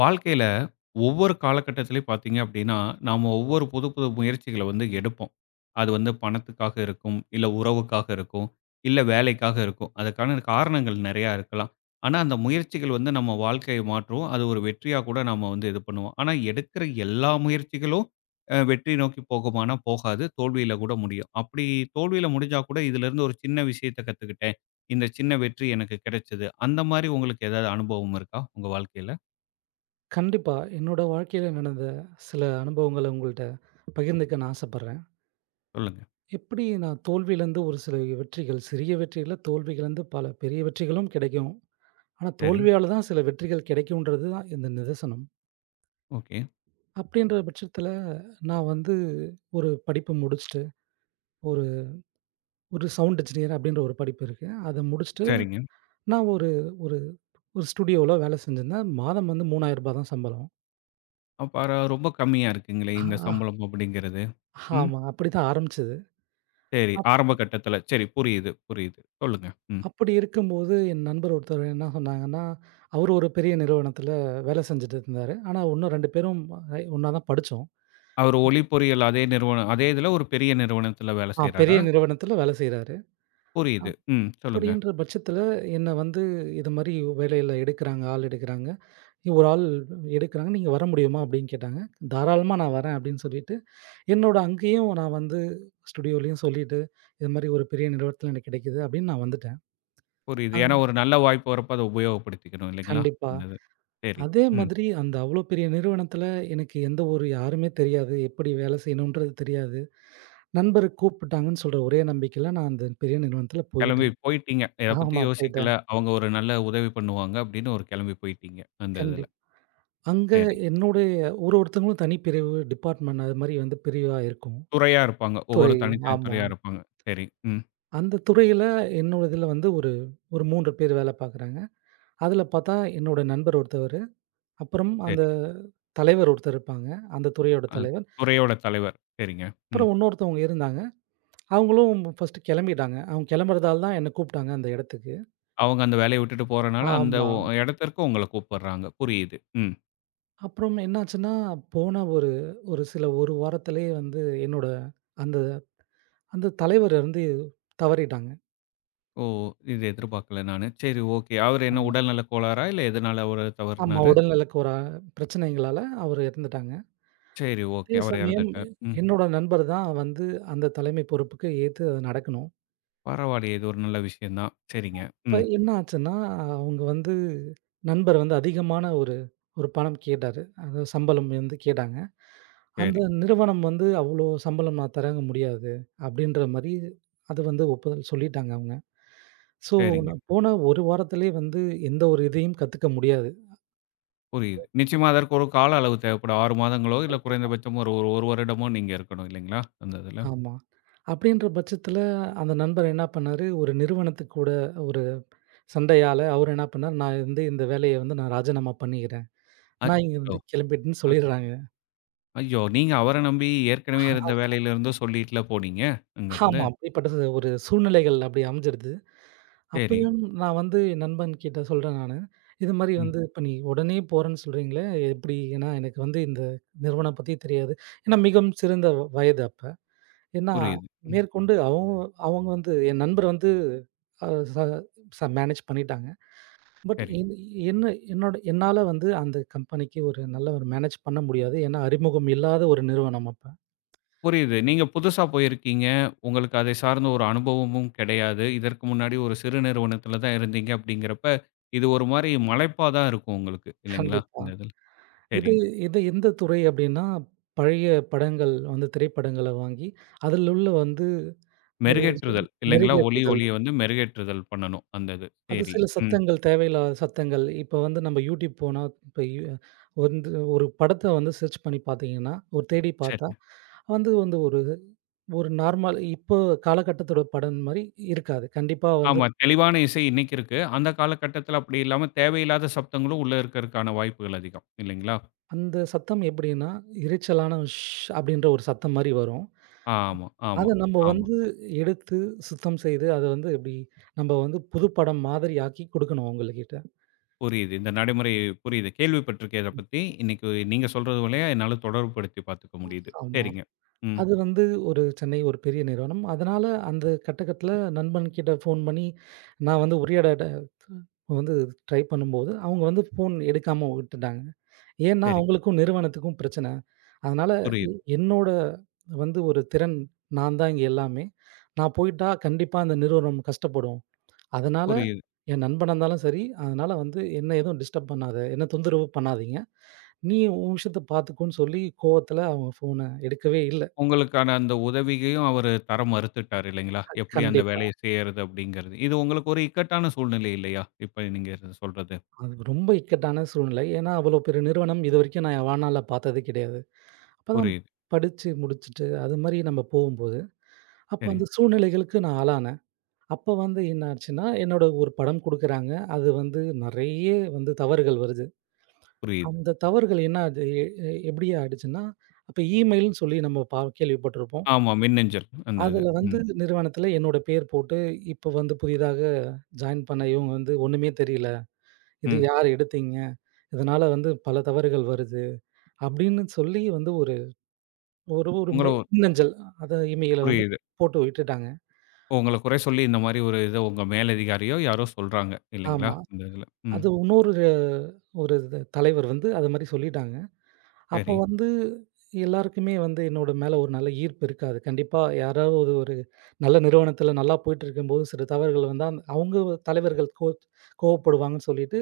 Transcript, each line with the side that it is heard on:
left: வாழ்க்கையில ஒவ்வொரு காலகட்டத்திலயும் பார்த்தீங்க அப்படின்னா, நாம ஒவ்வொரு புது, புது முயற்சிகள வந்து எடுப்போம். அது வந்து பணத்துக்காக இருக்கும், இல்ல உறவுக்காக இருக்கும், இல்ல வேலைக்காக இருக்கும். அதுக்கான காரணங்கள் நெறையா இருக்கலாம். ஆனா, அந்த முயற்சிகள் வந்து நம்ம வாழ்க்கைய மாற்றும். அது ஒரு வெற்றியா கூட நாம வந்து இது பண்ணுவோம். ஆனா, எடுக்கிற எல்லா முயற்சிகளும் வெற்றி நோக்கி போகுமானா போகாது. தோல்வியில கூட முடியும். அப்படி தோல்வியில முடிஞ்சா கூட இதிலிருந்து ஒரு சின்ன விஷயத்த கத்துக்கிட்டேன். இந்த சின்ன வெற்றி எனக்கு கிடைச்சது. அந்த மாரி உங்களுக்கு ஏதாவது அனுபவம் இருக்கா? உங்க வாழ்க்கையில?
right: கண்டிப்பா. என்னோட வாழ்க்கையில நடந்த சில அனுபவங்கள உங்கள்ட்ட பகிர்ந்துக்க நான் ஆசைப்படுறேன்.
left: சொல்லுங்க.
right: எப்படி நான் தோல்வியிலேருந்து ஒரு சில வெற்றிகள், சிறிய வெற்றிகள தோல்வியிலேருந்து பல பெரிய வெற்றிகளும் கிடைக்கும். ஆனா,
left: சரி.
right: தோல்வியால தான் சில வெற்றிகள் கிடைக்கும்ன்றது தான் இந்த நிதர்சனம்.
left: ஓகே.
right: அப்படின்ற பட்சத்தில நான் வந்து ஒரு படிப்பு முடிச்சுட்டு, ஒரு ஒரு சவுண்ட் என்ஜினியர் அப்படின்ற ஒரு படிப்பு இருக்கு. அத முடிச்சுட்டு
left: சரிங்க.
right: நான் ஒரு ஒரு ஒரு ஸ்டுடியோல வேலை செஞ்சிருந்தேன். மாதம் வந்து ரூ. 3000 தான் சம்பளம்.
left: அப்ப ரொம்ப கம்மியா இருக்குங்களே! இந்த
right: ஆ.
left: சம்பளம் அப்படிங்கிறது. ம்.
right: ஆமா. அப்படிதான் ஆரம்பிச்சது.
left: சரி. ஆரம்ப கட்டத்தில. சரி புரியுது, புரியுது. சொல்லுங்க. ம்.
right: அப்படி இருக்கும்போது, என் நண்பர் ஒருத்தர் என்ன சொன்னாங்கன்னா, அவரு ஒரு பெரிய நிறுவனத்தில வேலை செஞ்சுட்டு இருந்தாரு. ஆனா, இன்னும் 2 பேரும் ஐ ஒண்ணா தான் படிச்சோம்.
left: அவரு ஒலி பொறியியல் அதே நிறுவனம் அதே இதில ஒரு பெரிய நிறுவனத்தில வேலை
right: ஆ பெரிய
left: செய்றாரா?
right: நிறுவனத்தில வேலை செய்றாரு.
left: புரியுது. ம். சொல்லுங்க.
right: அப்படின்ற பட்சத்தில என்ன வந்து, "இது மாரி வேலையில எடுக்குறாங்க, ஆள் எடுக்குறாங்க. ஒரு ஆள் எடுக்குறாங்க. நீங்க வர முடியுமா?" அப்படின்னு கேட்டாங்க. "தாராளமா நான் வரேன்" அப்படின்னு சொல்லிட்டு, என்னோட அங்கேயும் நான் வந்து ஸ்டுடியோலயும் சொல்லிட்டு, "இது மாரி ஒரு பெரிய நிறுவனத்தில எனக்கு கிடைக்குது" அப்படின்னு நான் வந்துட்டேன்.
left: புரியுது.
right: அங்
left: ஏன்னா, ஒரு நல்ல வாய்ப்பு வரப்ப அத உபயோகப்படுத்திக்கணும் இல்லைங்களா?
right: கண்டிப்பா.
left: இந்த இது. சரி.
right: அதே
left: ம்.
right: மாதிரி அந்த அவ்வளோ பெரிய நிறுவனத்தில எனக்கு எந்த ஒரு யாருமே தெரியாது. எப்படி வேலை செய்யணுன்றது தெரியாது. நண்பர் கூப்பிட்டாங்கன்னு சொல்ற ஒரே நம்பிக்கையில நான் அந்த பெரிய நிறுவனத்தில
left: கிளம்பி
right: போயிட்டேன்.
left: போயிட்டீங்க. இத பத்தி
right: ஆமா
left: யோசிக்கல.
right: போயிட்டேன்.
left: அவங்க ஒரு நல்ல உதவி பண்ணுவாங்க அப்படின்னு ஒரு கிளம்பி போயிட்டீங்க. அந்த இதில.
right: கண்டிப் அங்க
left: சரி.
right: என்னுடைய ஒருத்தவங்களும் தனிப்பிரிவு, டிபார்ட்மெண்ட் அது மாரி வந்து பிரிவா இருக்கும்.
left: துறையா இருப்பாங்க. ஒவ்வொரு
right: துறை
left: தனித்தனி
right: ஆமா.
left: துறையா இருப்பாங்க. சரி. ம்.
right: அந்த துறையில என்னோட இதில வந்து ஒரு ஒரு 3 பேர் வேலை பார்க்குறாங்க. அதில பார்த்தா என்னோட நண்பர் ஒருத்தவரு, அப்புறம் அந்த
left: சரி.
right: தலைவர் ஒருத்தர் இருப்பாங்க. அந்த துறையோட
left: அ
right: தலைவர்.
left: துறையோட தலைவர். சரிங்க. ம்.
right: அப்புறம் இன்னொருத்தவங்க இருந்தாங்க. அவங்களும் ஃபர்ஸ்ட்டு கிளம்பிட்டாங்க. அவங்க கிளம்புறதால தான் என்ன கூப்பிட்டாங்க அந்த இடத்துக்கு.
left: அவங்க அந்த வேலைய விட்டுட்டு போறனால, அந்த
right: ஆமா.
left: இடத்திற்கு உங்கள கூப்பிடுறாங்க. புரியுது. ம்.
right: அப்புறம் என்னாச்சுன்னா, போன ஒரு ஒரு சில 1 வாரத்திலேயே வந்து என்னோட அந்த அந்த தலைவர் வந்து தவறிட்டாங்க.
left: ஓ! இது எதிர்பார்க்கல நானு. சரி ஓகே. அவரு என்ன
right: ஆமா.
left: உடல்நலக் கோளாறா? இல்ல எதனால அவரு
right: ஆமா.
left: தவறுனாரு?
right: உடல்நலக்கு ஒரு பிரச்சனைகளால அவர் இறந்துட்டாங்க.
left: சரி ஓகே.
right: அதே
left: அவர்
right: சமயம்
left: இறந்துட்டார். ம்.
right: என்னோட நண்பர் தான் வந்து அந்த தலைமை பொறுப்புக்கு ஏத்து அது நடக்கணும்.
left: பரவாயில்லையே! இது ஒரு நல்ல விஷயம் தான். சரிங்க.
right: இப்ப
left: ம்.
right: என்ன ஆச்சுன்னா, அவங்க வந்து நண்பர் வந்து அதிகமான ஒரு ஒரு பணம் கேட்டாரு. அது சம்பளம் வந்து கேட்டாங்க. அந்த
left: சரி,
right: நிறுவனம் வந்து அவ்வளோ சம்பளம் நான் தரங்க முடியாது. அப்படின்ற மாரி அது வந்து ஒப்புதல் சொல்லிட்டாங்க அவங்க. ஸோ,
left: சரிங்க.
right: நான் போன 1 வாரத்திலேயே வந்து எந்த ஒரு இதையும் கத்துக்க முடியாது.
left: புரியுது. நிச்சயமா அதற்கு ஒரு கால அளவு தேவைப்படும். 6 மாதங்களோ, இல்ல
right: கண்டிப்பா.
left: குறைந்தபட்சம் ஒரு ஒரு ஒரு வருடமோ நீங்க இருக்கணும் இல்லைங்களா? அந்த இதுல.
right: ஆமா. அப்படின்ற பட்சத்தில அந்த நண்பர் என்ன பண்ணாரு, ஒரு நிறுவனத்துக்கு கூட ஒரு சண்டையால அவர் என்ன பண்ணாரு, "நான் வந்து இந்த வேலைய வந்து நான் ராஜினாமா பண்ணிக்கிறேன். நான்
left: அச்சச்சோ!
right: இங்கருந்து கிளம்பிட்டேன்னு"
left: அ
right: சொல்லிடுறாங்க.
left: ஐயோ! நீங்க அவர நம்பி ஏற்கனவே இருந்த வேலையிலிருந்து சொல்லிட்டுல போனீங்க? அங்கருந்து.
right: ஆமா. அப்படிப்பட்ட ஒரு சூழ்நிலைகள் அப்படி அமைஞ்சிருது.
left: சரி.
right: அப்பயும் நான் வந்து என் நண்பன் கிட்ட சொல்றேன் நானு. இது மாரி
left: ம்.
right: வந்து இப்ப நீ உடனே போறேன்னு சொல்றீங்களே எப்படி? ஏன்னா எனக்கு வந்து இந்த நிறுவனம் பத்தி தெரியாது. ஏன்னா மிகவும் சிறந்த வயது அப்ப. ஏன்னா
left: புரியுது. ம்.
right: மேற்கொண்டு அவங்க அவங்க வந்து என் நண்பர் வந்து அ ச ச மேனேஜ் பண்ணிட்டாங்க. பட்
left: சரி.
right: என்ன என்னோட என்னால வந்து அந்த கம்பெனிக்கு ஒரு நல்ல ஒரு மேனேஜ் பண்ண முடியாது. ஏன்னா அறிமுகம் இல்லாத ஒரு நிறுவனம் அப்ப.
left: புரியுது. நீங்க புதுசா போயிருக்கீங்க. உங்களுக்கு அதை சார்ந்த ஒரு அனுபவமும் கிடையாது. இதற்கு முன்னாடி ஒரு சிறு நிறுவனத்தில தான் இருந்தீங்க அப்படிங்கிறப்ப, இது ஒரு மாரி மலைப்பாதான் இருக்கும் உங்களுக்கு. இல்லைங்களா?
right: கண்டிப்பா.
left: இந்த இதில. சரி.
right: இது இது எந்த துறை அப்டின்னா, பழைய படங்கள் வந்து திரைப்படங்கள வாங்கி, அதில் உள்ள வந்து ஒ-
left: மெருகேற்றுதல் இல்லைங்களா? ஒலி
right: மெருகேற்றுதல்.
left: ஒலிய வந்து மெருகேற்றுதல் பண்ணணும். அந்த இது.
right: அது
left: சரி.
right: சில
left: ம்.
right: சத்தங்கள், தேவையில்லாத சத்தங்கள். இப்போ வந்து நம்ம YouTube போனா, இப்ப யு வந்து ஒரு படத்த வந்து சர்ச் பண்ணி பார்த்தீங்கன்னா, ஒரு தேடி பார்த்தா,
left: சரி.
right: வந்து வந்து ஒரு ஒரு நார்மல் இப்போ காலகட்டத்தோட படம் மாரி இருக்காது. கண்டிப்பா வந்து
left: ஆமா. தெளிவான இசை இன்னைக்கு இருக்கு. அந்த காலகட்டத்தில அப்படி இல்லாம தேவையில்லாத சப்தங்களும் உள்ள இருக்கறதுக்கான வாய்ப்புகள் அதிகம். இல்லைங்களா?
right: அந்த சத்தம் எப்டின்னா, இரைச்சலான "ஷ்" அப்டின்ற ஒரு சத்தம் மாரி வரும்.
left: ஆமா, ஆமா,
right: அத நம்ம
left: ஆமா.
right: வந்து எடுத்து சுத்தம் செய்து, அத வந்து எப்படி நம்ம வந்து புதுப்படம் மாதிரி ஆக்கி குடுக்கணும் அவங்கள்கிட்ட.
left: புரியுது. இந்த நடைமுறை புரியுது. கேள்விப்பட்டிருக்கேன் இத பத்தி. இன்னைக்கு நீங்க சொல்றது வழியா என்னால தொடர்புபடுத்தி பார்த்துக்க முடியுது.
right: ஆமா.
left: சரிங்க. ம்.
right: அது வந்து ஒரு சென்னை ஒரு பெரிய நிறுவனம். அதனால அந்த கட்டகத்தில நண்பன்கிட்ட ஃபோன் பண்ணி, நான் வந்து உரையாடட வந்து ட்ரை பண்ணும்போது, அவங்க வந்து ஃபோன் எடுக்காம விட்டுட்டாங்க. ஏன்னா,
left: சரிங்க.
right: அவங்களுக்கும் நிறுவனத்துக்கும் பிரச்சனை. அதனால
left: புரியுது,
right: என்னோட வந்து ஒரு திறன் நான் தான் இங்க எல்லாமே. நான் போயிட்டா கண்டிப்பா அந்த நிறுவனம் கஷ்டப்படும். அதனால
left: புரியுது.
right: என் நண்பனா இருந்தாலும் சரி, அதனால வந்து என்ன எதுவும் டிஸ்டர்ப் பண்ணாத, என்ன தொந்தரவு பண்ணாதீங்க. நீ உன் விஷயத்த பார்த்துக்கோன்னு சொல்லி கோவத்துல அவங்க ஃபோன எடுக்கவே இல்ல.
left: உங்களுக்கான அந்த உதவியையும் அவரு தர மறுத்துட்டாரு இல்லைங்களா? எப்படி அந்த
right: கண்டிப்பா.
left: வேலைய செய்யறது அப்படிங்கிறது. இது உங்களுக்கு ஒரு இக்கட்டான சூழ்நிலை இல்லையா? இப்ப நீங்க இது சொல்றது.
right: அது ரொம்ப இக்கட்டான சூழ்நிலை. ஏன்னா, அவ்வளோ பெரிய நிறுவனம் இதுவரைக்கும் நான் என் வாழ்நாள்ல பார்த்தது கிடையாது. அப்பதான்
left: புரியுது.
right: படிச்சு முடிச்சுட்டு அது மாரி நம்ம போகும்போது, அப்ப
left: சரிங்க.
right: அந்த சூழ்நிலைகளுக்கு நான் ஆளானேன். அப்ப வந்து என்ன ஆச்சுன்னா, என்னோட ஒரு படம் குடுக்குறாங்க. அது வந்து நெறைய வந்து தவறுகள் வருது.
left: புரியுது.
right: அந்த தவறுகள் என்ன அது எ எ- எப்படி ஆயிடுச்சுன்னா, அப்ப இமெயில்ன்னு சொல்லி நம்ம கேள்விப்பட்டிருப்போம்.
left: ஆமா. மின்னஞ்சல் அந்த இது.
right: அதுல வந்து
left: ம்.
right: நிறுவனத்துல என்னோட பேர் போட்டு, இப்ப வந்து புதிதாக ஜாயின் பண்ண இவங்க வந்து ஒண்ணுமே தெரியல. இது
left: ம்.
right: யார் எடுத்தீங்க? இதனால வந்து பல தவறுகள் வருது. அப்படின்னு சொல்லி வந்து ஒரு ஒரு ஒரு மெ
left: உங்கள
right: மின்னஞ்சல் அத இமெயில வந்து
left: புரியுது.
right: போட்டு விட்டுட்டாங்க.
left: உங்கள குறை சொல்லி இந்த மாரி ஒரு இத உங்க மேலதிகாரியோ யாரோ சொல்றாங்க இல்லைங்களா?
right: ஆமா.
left: இந்த இதுல. ம்.
right: அது இன்னொரு ஒரு இது தலைவர் வந்து அது மாரி சொல்லிட்டாங்க. அப்போ
left: சரி.
right: வந்து எல்லாருக்குமே வந்து என்னோட மேல ஒரு நல்ல ஈர்ப்பு இருக்காது. கண்டிப்பா யாராவது ஒரு நல்ல நிறுவனத்தில நல்லா போயிட்டுருக்கும்போது சில தவறுகள் வந்தா, அவங்க தலைவர்கள் கோவப்படுவாங்கன்னு சொல்லிட்டு,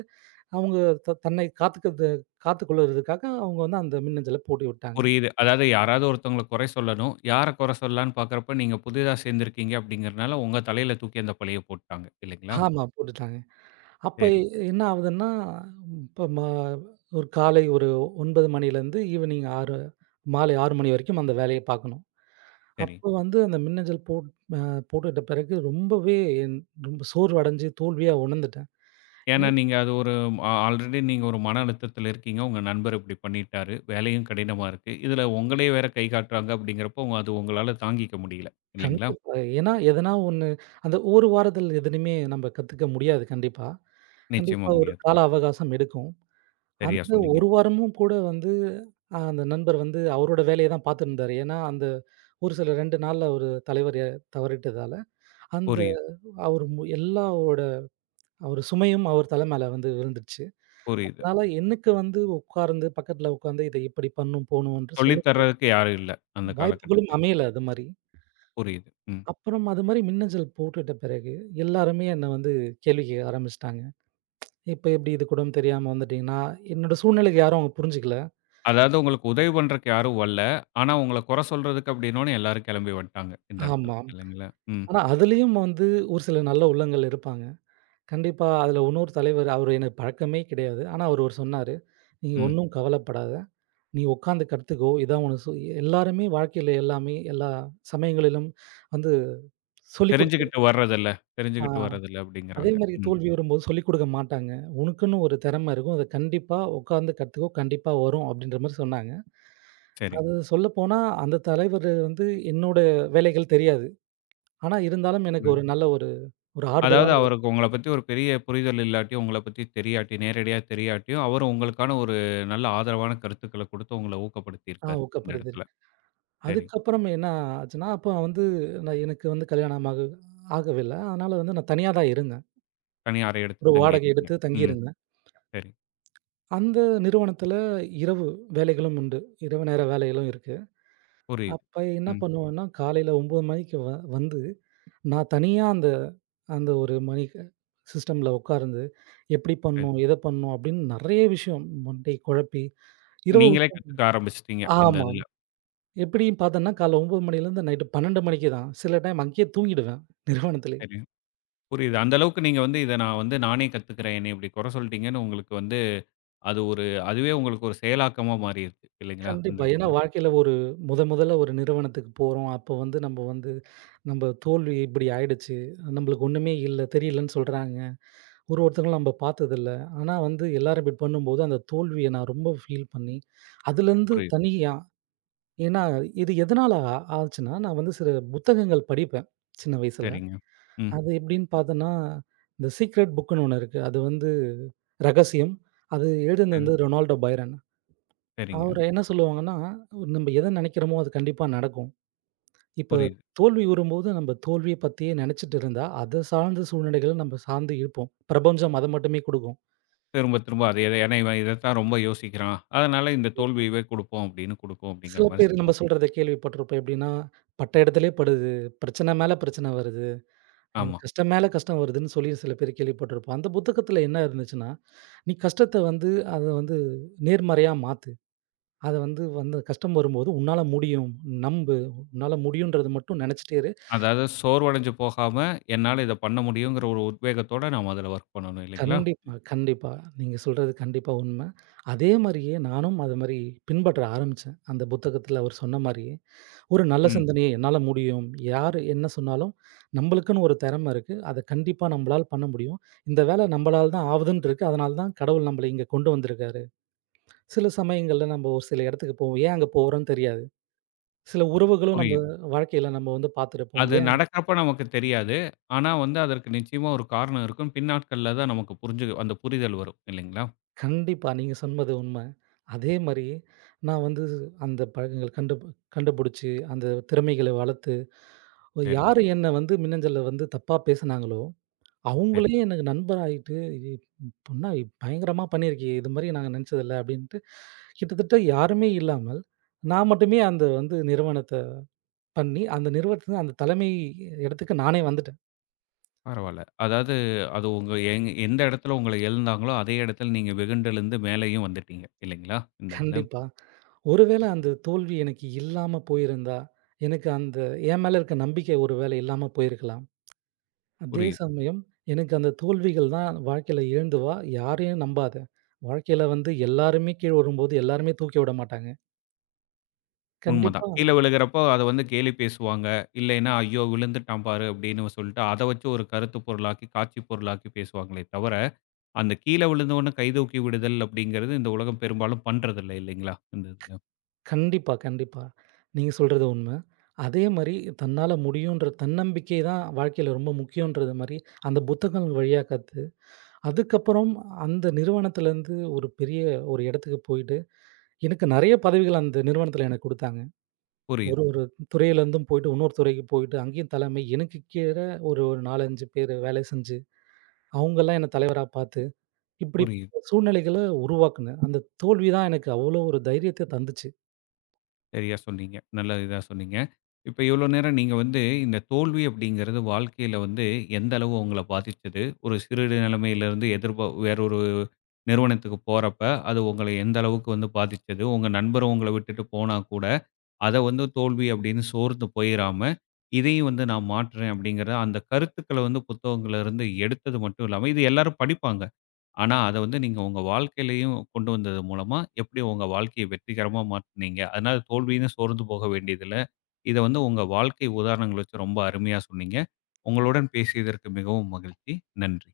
right: அவங்க தன்னை காத்துக்கிறது காத்துக்கொள்வதற்காக அவங்க வந்து அந்த மின்னஞ்சல போட்டு விட்டாங்க.
left: புரியுது. அதாவது யாராவது ஒருத்தவங்கள குறை சொல்லணும். யார குறை சொல்லலான்னு பார்க்கிறப்ப, நீங்க புதிதா சேர்ந்திருக்கீங்க அப்படிங்கிறனால, உங்க தலையில தூக்கி அந்த பழிய போட்டுட்டாங்க. இல்லைங்களா?
right: ஆமா போட்டுட்டாங்க. அப்ப
left: சரி,
right: என்ன ஆகுதுன்னா, இப்ப ஒரு காலை ஒரு 9 மணிலேருந்து ஈவினிங் 6 மாலை 6 மணி வரைக்கும் அந்த வேலைய பார்க்கணும்.
left: சரி.
right: அப்போ வந்து அந்த மின்னஞ்சல் அ போட்டுட்ட பிறகு ரொம்பவே என் ரொம்ப சோர்வடைஞ்சு தோல்வியா உணர்ந்துட்டேன்.
left: ஏன்னா
right: ஏன்
left: நீங்க அது ஒரு ஆல்ரெடி நீங்க ஒரு மன அழுத்தத்தில இருக்கீங்க. உங்க நண்பர் இப்படி பண்ணிட்டாரு. வேலையும் கடினமா இருக்கு. இதுல உங்களையே வேற கை காட்டுறாங்க அப்படிங்கிறப்போ, உங்க- அது உங்களால தாங்கிக்க முடியல. இல்லைங்களா?
right: கண்டிப்பா. ஏன்னா, எதனா ஒண்ணு அந்த ஒரு வாரத்துல எதுலயுமே நம்ம கத்துக்க முடியாது கண்டிப்பா.
left: நிச்சயமா
right: கண்டிப்பா ஒரு
left: முடியாது.
right: கால அவகாசம் எடுக்கும்.
left: சரியா
right: அந்த
left: சொன்னீங்க.
right: ஒரு வாரமும் கூட வந்து அந்த நண்பர் வந்து அவரோட வேலைய தான் பார்த்துருந்தாரு. ஏன்னா, அந்த ஒரு சில 2 நாள்ல ஒரு தலைவர் தவறிட்டதால, அந்த
left: புரியுது,
right: அவரு எல்லாரோட அவரு சுமையும் அவர் தல மேல வந்து விழுந்துருச்சு.
left: புரியுது.
right: அதனால எனக்கு வந்து உட்கார்ந்து, பக்கத்துல உட்கார்ந்து இத இப்படி பண்ணும், போணும் என்று
left: சொல்லி
right: சொல்ல
left: தர்றதுக்கு யாரும் இல்ல. அந்த
right: வாய்ப்புகளும்
left: காலகட்டத்தில.
right: அமையல அது மாரி.
left: புரியுது. ம்.
right: அப்புறம் அது மாரி மின்னஞ்சல் போட்டுட்ட பிறகு, எல்லாருமே என்ன வந்து கேள்வி கேட்க ஆரம்பிச்சுட்டாங்க. "இப்ப எப்படி இது கூட தெரியாம வந்துட்டீங்கன்னா?" என்னோட சூழ்நிலைக்கு யாரும் அவங்க புரிஞ்சுக்கல.
left: அதாவது உங்களுக்கு உதவி பண்றக்கு யாரும் வல்ல. ஆனா உங்கள குறை சொல்றதுக்கு அப்டின்னோனே எல்லாரும் கெளம்பி வந்ட்டாங்க இந்த இடத்துல.
right: ஆமா.
left: இல்லைங்களா? ம்,
right: ஆனா அதுலயும் வந்து ஒரு சில நல்ல உள்ளங்கள் இருப்பாங்க. கண்டிப்பா அதுல இன்னொரு தலைவர் அவரு எனக்கு பழக்கமே கிடையாது. ஆனா அவரு ஒரு சொன்னாரு, "நீ
left: ம்.
right: ஒண்ணும் கவலைப்படாத. நீ உட்கார்ந்து கத்துக்கோ. இதான் உனக்கு எல்லாருமே வாழ்க்கையில எல்லாமே எல்லா சமயங்களிலும் வந்து சொல்லிக் குடுத்து
left: தெரிஞ்சுகிட்டு வர்றதில்ல
right: ஆ.
left: தெரிஞ்சுகிட்டு வர்றதில்ல
right: அதே
left: அப்டிங்கிறாங்க.
right: மாரி
left: ம்.
right: தோல்வி வரும்போது சொல்லிக் குடுக்க மாட்டாங்க. உனக்குன்னு ஒரு திறமை இருக்கும். அத கண்டிப்பா உட்கார்ந்து கத்துக்கோ! கண்டிப்பா வரும் அப்டின்ற மாரி சொன்னாங்க.
left: சரி.
right: அது சொல்லப்போனா, அந்த தலைவரு வந்து என்னோட வேலைகள் தெரியாது. ஆனா இருந்தாலும் எனக்கு ஒரு
left: புரியுது.
right: நல்ல ஒரு ஒரு
left: அதாவது
right: ஆறுதலான
left: அவருக்கு உங்கள பத்தி ஒரு பெரிய புரிதல் இல்லாட்டியும், உங்கள பத்தி தெரியாட்டி நேரடியா தெரியாட்டியும், அவரு உங்களுக்கான ஒரு நல்ல ஆதரவான கருத்துக்கள குடுத்து உங்கள ஊக்கப்படுத்தியிருக்காரு இந்த
right: ஊக்கப்படுத்துரு.
left: இடத்துல. சரி.
right: அதுக்கப்புறம் என்ன ஆச்சுன்னா, அப்ப வந்து நான் எனக்கு வந்து கல்யாணம் ஆகவில்ல. அதனால வந்து நான் தனியா தான் இருந்தேன்.
left: தனி அறை எடுத்து
right: ஒரு வாடகை
left: தங்கியிருக்கீங்க.
right: எடுத்து
left: ம்.
right: தங்கியிருந்தேன்.
left: சரி.
right: அந்த நிறுவனத்தில இரவு வேலைகளும் உண்டு. இரவு நேர வேலைகளும் இருக்கு.
left: புரியுது.
right: அப்ப என்ன
left: ம்.
right: பண்ணுவேன்னா, காலையில 9 மணிக்கு வந்து, நான் தனியா அந்த அந்த ஒரு மணிக்கு சிஸ்டம்ல உட்கார்ந்து, எப்படி
left: சரி.
right: பண்ணணும்? எத பண்ணணும்? அப்படின்னு நெறைய விஷயம் மண்டை குழப்பி, இரவு
left: நீங்களே கத்துக்க ஆரம்பிச்சுட்டீங்க இந்த
right: ஆமா.
left: இதுல.
right: எப்படியும் பார்த்தோன்னா, காலைல 9 மணிலேருந்து நைட்டு 12 மணிக்கு தான். சில டைம் அங்கேயே தூங்கிடுவேன், நிறுவனத்திலேயே.
left: சரி. புரியுது. அந்த அளவுக்கு நீங்க வந்து இத நான் வந்து நானே கத்துக்கிறேன். என்னைய இப்படி குறை சொல்ட்டீங்கன்னு உங்களுக்கு வந்து அது ஒரு அதுவே உங்களுக்கு ஒரு செயலாக்கமா மாறிருச்சு இல்லைங்களா? அந்த
right: கண்டிப்பா. ஏன்னா
left: இடத்துல.
right: வாழ்க்கையில ஒரு முதல்ல ஒரு நிறுவனத்துக்கு போறோம். அப்போ வந்து நம்ம வந்து, நம்ம தோல்வி இப்படி ஆயிடுச்சு. நம்மளுக்கு ஒண்ணுமே இல்ல, தெரியலன்னு சொல்றாங்க. ஒருத்தங்கள நம்ம பார்த்ததில்ல. ஆனா வந்து எல்லாரும் இப்படி பண்ணும்போது, அந்த தோல்விய நான் ரொம்ப ஃபீல் பண்ணி, அதுலேருந்து
left: புரியுது.
right: தனியா ஏன்னா இது எதனால ஆச்சுன்னா, நான் வந்து சில புத்தகங்கள் படிப்பேன் சின்ன வயசுல.
left: சரிங்க. ம்.
right: அது எப்படின்னு பார்த்தன்னா, இந்த சீக்ரெட் புக்குன்னு ஒண்ணு இருக்கு. அது வந்து ரகசியம். அது எழுதினது
left: சரி
right: வந்து ரொனால்டோ பைரன்.
left: சரிங்க.
right: அவரு என்ன சொல்லுவாங்கன்னா, நம்ம எத நெனைக்கிறோமோ அது கண்டிப்பா நடக்கும். இப்ப
left: புரியுது.
right: தோல்வி வரும்போது நம்ம தோல்விய பத்தியே நெனைச்சிட்டு இருந்தா, அத சார்ந்த சூழ்நிலைகள நம்ம சார்ந்து இருப்போம். பிரபஞ்சம் அத மட்டுமே குடுக்கும்.
left: திரும்ப திரும்ப அதே தான். ஏன்னா இவன் இதத்தான் ரொம்ப யோசிக்கிறான். அதனால இந்த தோல்வியவே குடுப்போம் அப்படின்னு குடுப்போம் அப்படிங்கிற
right: சில
left: மாரி
right: பேர் நம்ம
left: சொல்லுவாங்க.
right: சொல்றத கேள்விப்பட்டிருப்போம். எப்படின்னா, பட்ட இடத்திலே படுது. பிரச்சனை மேல பிரச்சனை வருது.
left: ஆமா.
right: எனக்கு கஷ்டம் மேல கஷ்டம் வருதுன்னு சொல்லி சில பேர் கேள்விப்பட்டிருப்போம். அந்த புத்தகத்தில என்ன இருந்துச்சுன்னா, நீ கஷ்டத்த வந்து அத வந்து நேர்மறையா மாத்து. அத வந்து வந்து கஷ்டம் வரும்போது உன்னால முடியும். நம்பு. உன்னால முடியும்ன்றத மட்டும் நெனச்சிட்டே இரு.
left: அதாவது சோர்வடைஞ்சு போகாம என்னால இத பண்ண முடியுங்கிற ஒரு உத்வேகத்தோட நாம அதுல ஒர்க் பண்ணணும் இல்லைங்களா?
right: கண்டிப்பா, கண்டிப்பா. நீங்க சொல்றது கண்டிப்பா உண்ம. அதே மாரியே நானும் அது மாரி பின்பற்ற ஆரம்பிச்சேன். அந்த புத்தகத்துல அவர் சொன்ன மாரியே, ஒரு நல்ல
left: ம்.
right: சிந்தனையை என்னால முடியும். யாரு என்ன சொன்னாலும் நம்பளுக்குன்னு ஒரு திறமை இருக்கு. அத கண்டிப்பா நம்பளால பண்ண முடியும். இந்த வேலை நம்பளால தான் ஆவுதுன்னு இருக்கு. அதனால தான் கடவுள் நம்பள இங்க கொண்டு வந்திருக்காரு. சில சமயங்கள்ல நம்ப ஒரு சில இடத்துக்கு போவோம். ஏன் அங்க போறோம்ன்னு தெரியாது. சில உறவுகளும் நம்ப
left: புரியுது.
right: வாழ்க்கையில நம்ம வந்து பார்த்திருப்போம்.
left: அது நடக்கிறப்ப நமக்கு தெரியாது. ஆனா வந்து அதற்கு நிச்சயமா ஒரு காரணம் இருக்கும். பின்னாட்கள்ல தான் நமக்கு புரிஞ்சு அந்த புரிதல் வரும் இல்லைங்களா?
right: கண்டிப்பா நீங்க சொன்னது உண்ம. அதே மாரி, நான் வந்து அந்த பழக்கங்கள் கண்டுபுடிச்சு, அந்த திறமைகள வளர்த்து,
left: சரிங்க,
right: யாரு என்ன வந்து மின்னஞ்சல்ல வந்து தப்பா பேசுனாங்களோ,
left: சரி.
right: அவங்களே எனக்கு நண்பராயிட்டு, "பொண்ணா பயங்கரமா பண்ணியிருக்கியே! இது மாரி நாங்க நெனச்சதில்ல." அப்படின்ட்டு கிட்டத்தட்ட யாருமே இல்லாமல், நான் மட்டுமே அந்த வந்து நிறுவனத்த பண்ணி, அந்த நிறுவனத்தில அந்த தலைமை இடத்துக்கு நானே வந்துட்டேன்.
left: பரவால்ல. அதாவது அது உங்க எங் எந்த இடத்துல உங்கள எழுந்தாங்களோ, அதே இடத்துல நீங்க வெகுண்டெழுந்து மேலயும் வந்துட்டீங்க இல்லைங்களா? இந்த இதுல.
right: கண்டிப்பா. ஒருவேள அந்த தோல்வி எனக்கு இல்லாம போயிருந்தா, எனக்கு அந்த என் மேல இருக்க நம்பிக்கை ஒருவேள இல்லாம போயிருக்கலாம். அதே
left: புரியுது.
right: சமயம், எனக்கு அந்த தோல்விகள் தான் வாழ்க்கையில எழுந்து வா, யாரையும் நம்பாத. வாழ்க்கையில வந்து எல்லாருமே கீழ வரும்போது, எல்லாருமே தூக்கி விட மாட்டாங்க.
left: உண்மதான்.
right: கண்டிப்பா
left: கீழ விழுகிறப்போ அத வந்து கேலி பேசுவாங்க. இல்லைன்னா, "ஐயோ! விழுந்துட்டான் பாரு" அப்படின்னு சொல்லிட்டு அத வச்சு ஒரு கருத்து பொருளாக்கி, காட்சி பொருளாக்கி பேசுவாங்களே தவிர, அந்த கீழ விழுந்தவன கைதூக்கி விடுதல் அப்படிங்கிறது இந்த உலகம் பெரும்பாலும் பண்றதில்ல இல்லைங்களா? இந்த இதுல.
right: கண்டிப்பா, கண்டிப்பா. நீங்க சொல்றது உண்ம. அதே மாரி தன்னால முடியுன்ற தன்னம்பிக்கை தான் வாழ்க்கையில ரொம்ப முக்கியன்றது மாரி, அந்த புத்தகங்கள் வழியா கத்து, அதுக்கப்புறம் அந்த நிறுவனத்திலேருந்து ஒரு பெரிய ஒரு இடத்துக்கு போயிட்டு, எனக்கு நெறைய பதவிகள் அந்த நிறுவனத்தில எனக்கு குடுத்தாங்க. ஒரு
left: புரியுது,
right: ஒரு துறையிலேருந்தும் போயிட்டு, இன்னொரு துறைக்கு போயிட்டு, அங்கேயும் தலைமை. எனக்கு கீழ ஒரு ஒரு 4, 5 பேர் வேலை செஞ்சு, அவங்கலாம் என்ன தலைவரா பார்த்து, இப்படி
left: புரியுது.
right: சூழ்நிலைகள உருவாக்குனேன். அந்த தோல்வி தான் எனக்கு அவ்வளோ ஒரு தைரியத்த தந்துச்சு.
left: சரியா சொன்னீங்க. நல்ல இதா சொன்னீங்க. இப்ப இவ்ளோ நேரம் நீங்க வந்து இந்த தோல்வி அப்படிங்கிறது வாழ்க்கையில வந்து எந்த அளவு உங்கள பாதிச்சது? ஒரு சிறு நிலைமையிலிருந்து எதிர்பா வேற ஒரு நிறுவனத்துக்கு போறப்ப, அது உங்கள எந்த அளவுக்கு வந்து பாதிச்சது? உங்க நண்பர் உங்கள விட்டுட்டு போனா கூட, அத வந்து தோல்வி அப்படின்னு சோர்ந்து போயிராம, இதையும் வந்து நான் மாற்றுறேன் அப்படிங்கிற அந்த கருத்துக்கள வந்து புத்தகங்கள்ல இருந்து எடுத்தது மட்டும் இல்லாம, இது எல்லாரும் படிப்பாங்க. ஆனா, அத வந்து நீங்க உங்க வாழ்க்கையிலயும் கொண்டு வந்தது மூலமா, எப்படி உங்க வாழ்க்கைய வெற்றிகரமா மாத்துனீங்க. அதனால தோல்வின்னு சோர்ந்து போக வேண்டியதில்ல. இத வந்து உங்க வாழ்க்கை உதாரணங்கள் வச்சு ரொம்ப அருமையா சொன்னீங்க. உங்களுடன் பேசியதற்கு மிகவும் மகிழ்ச்சி. நன்றி.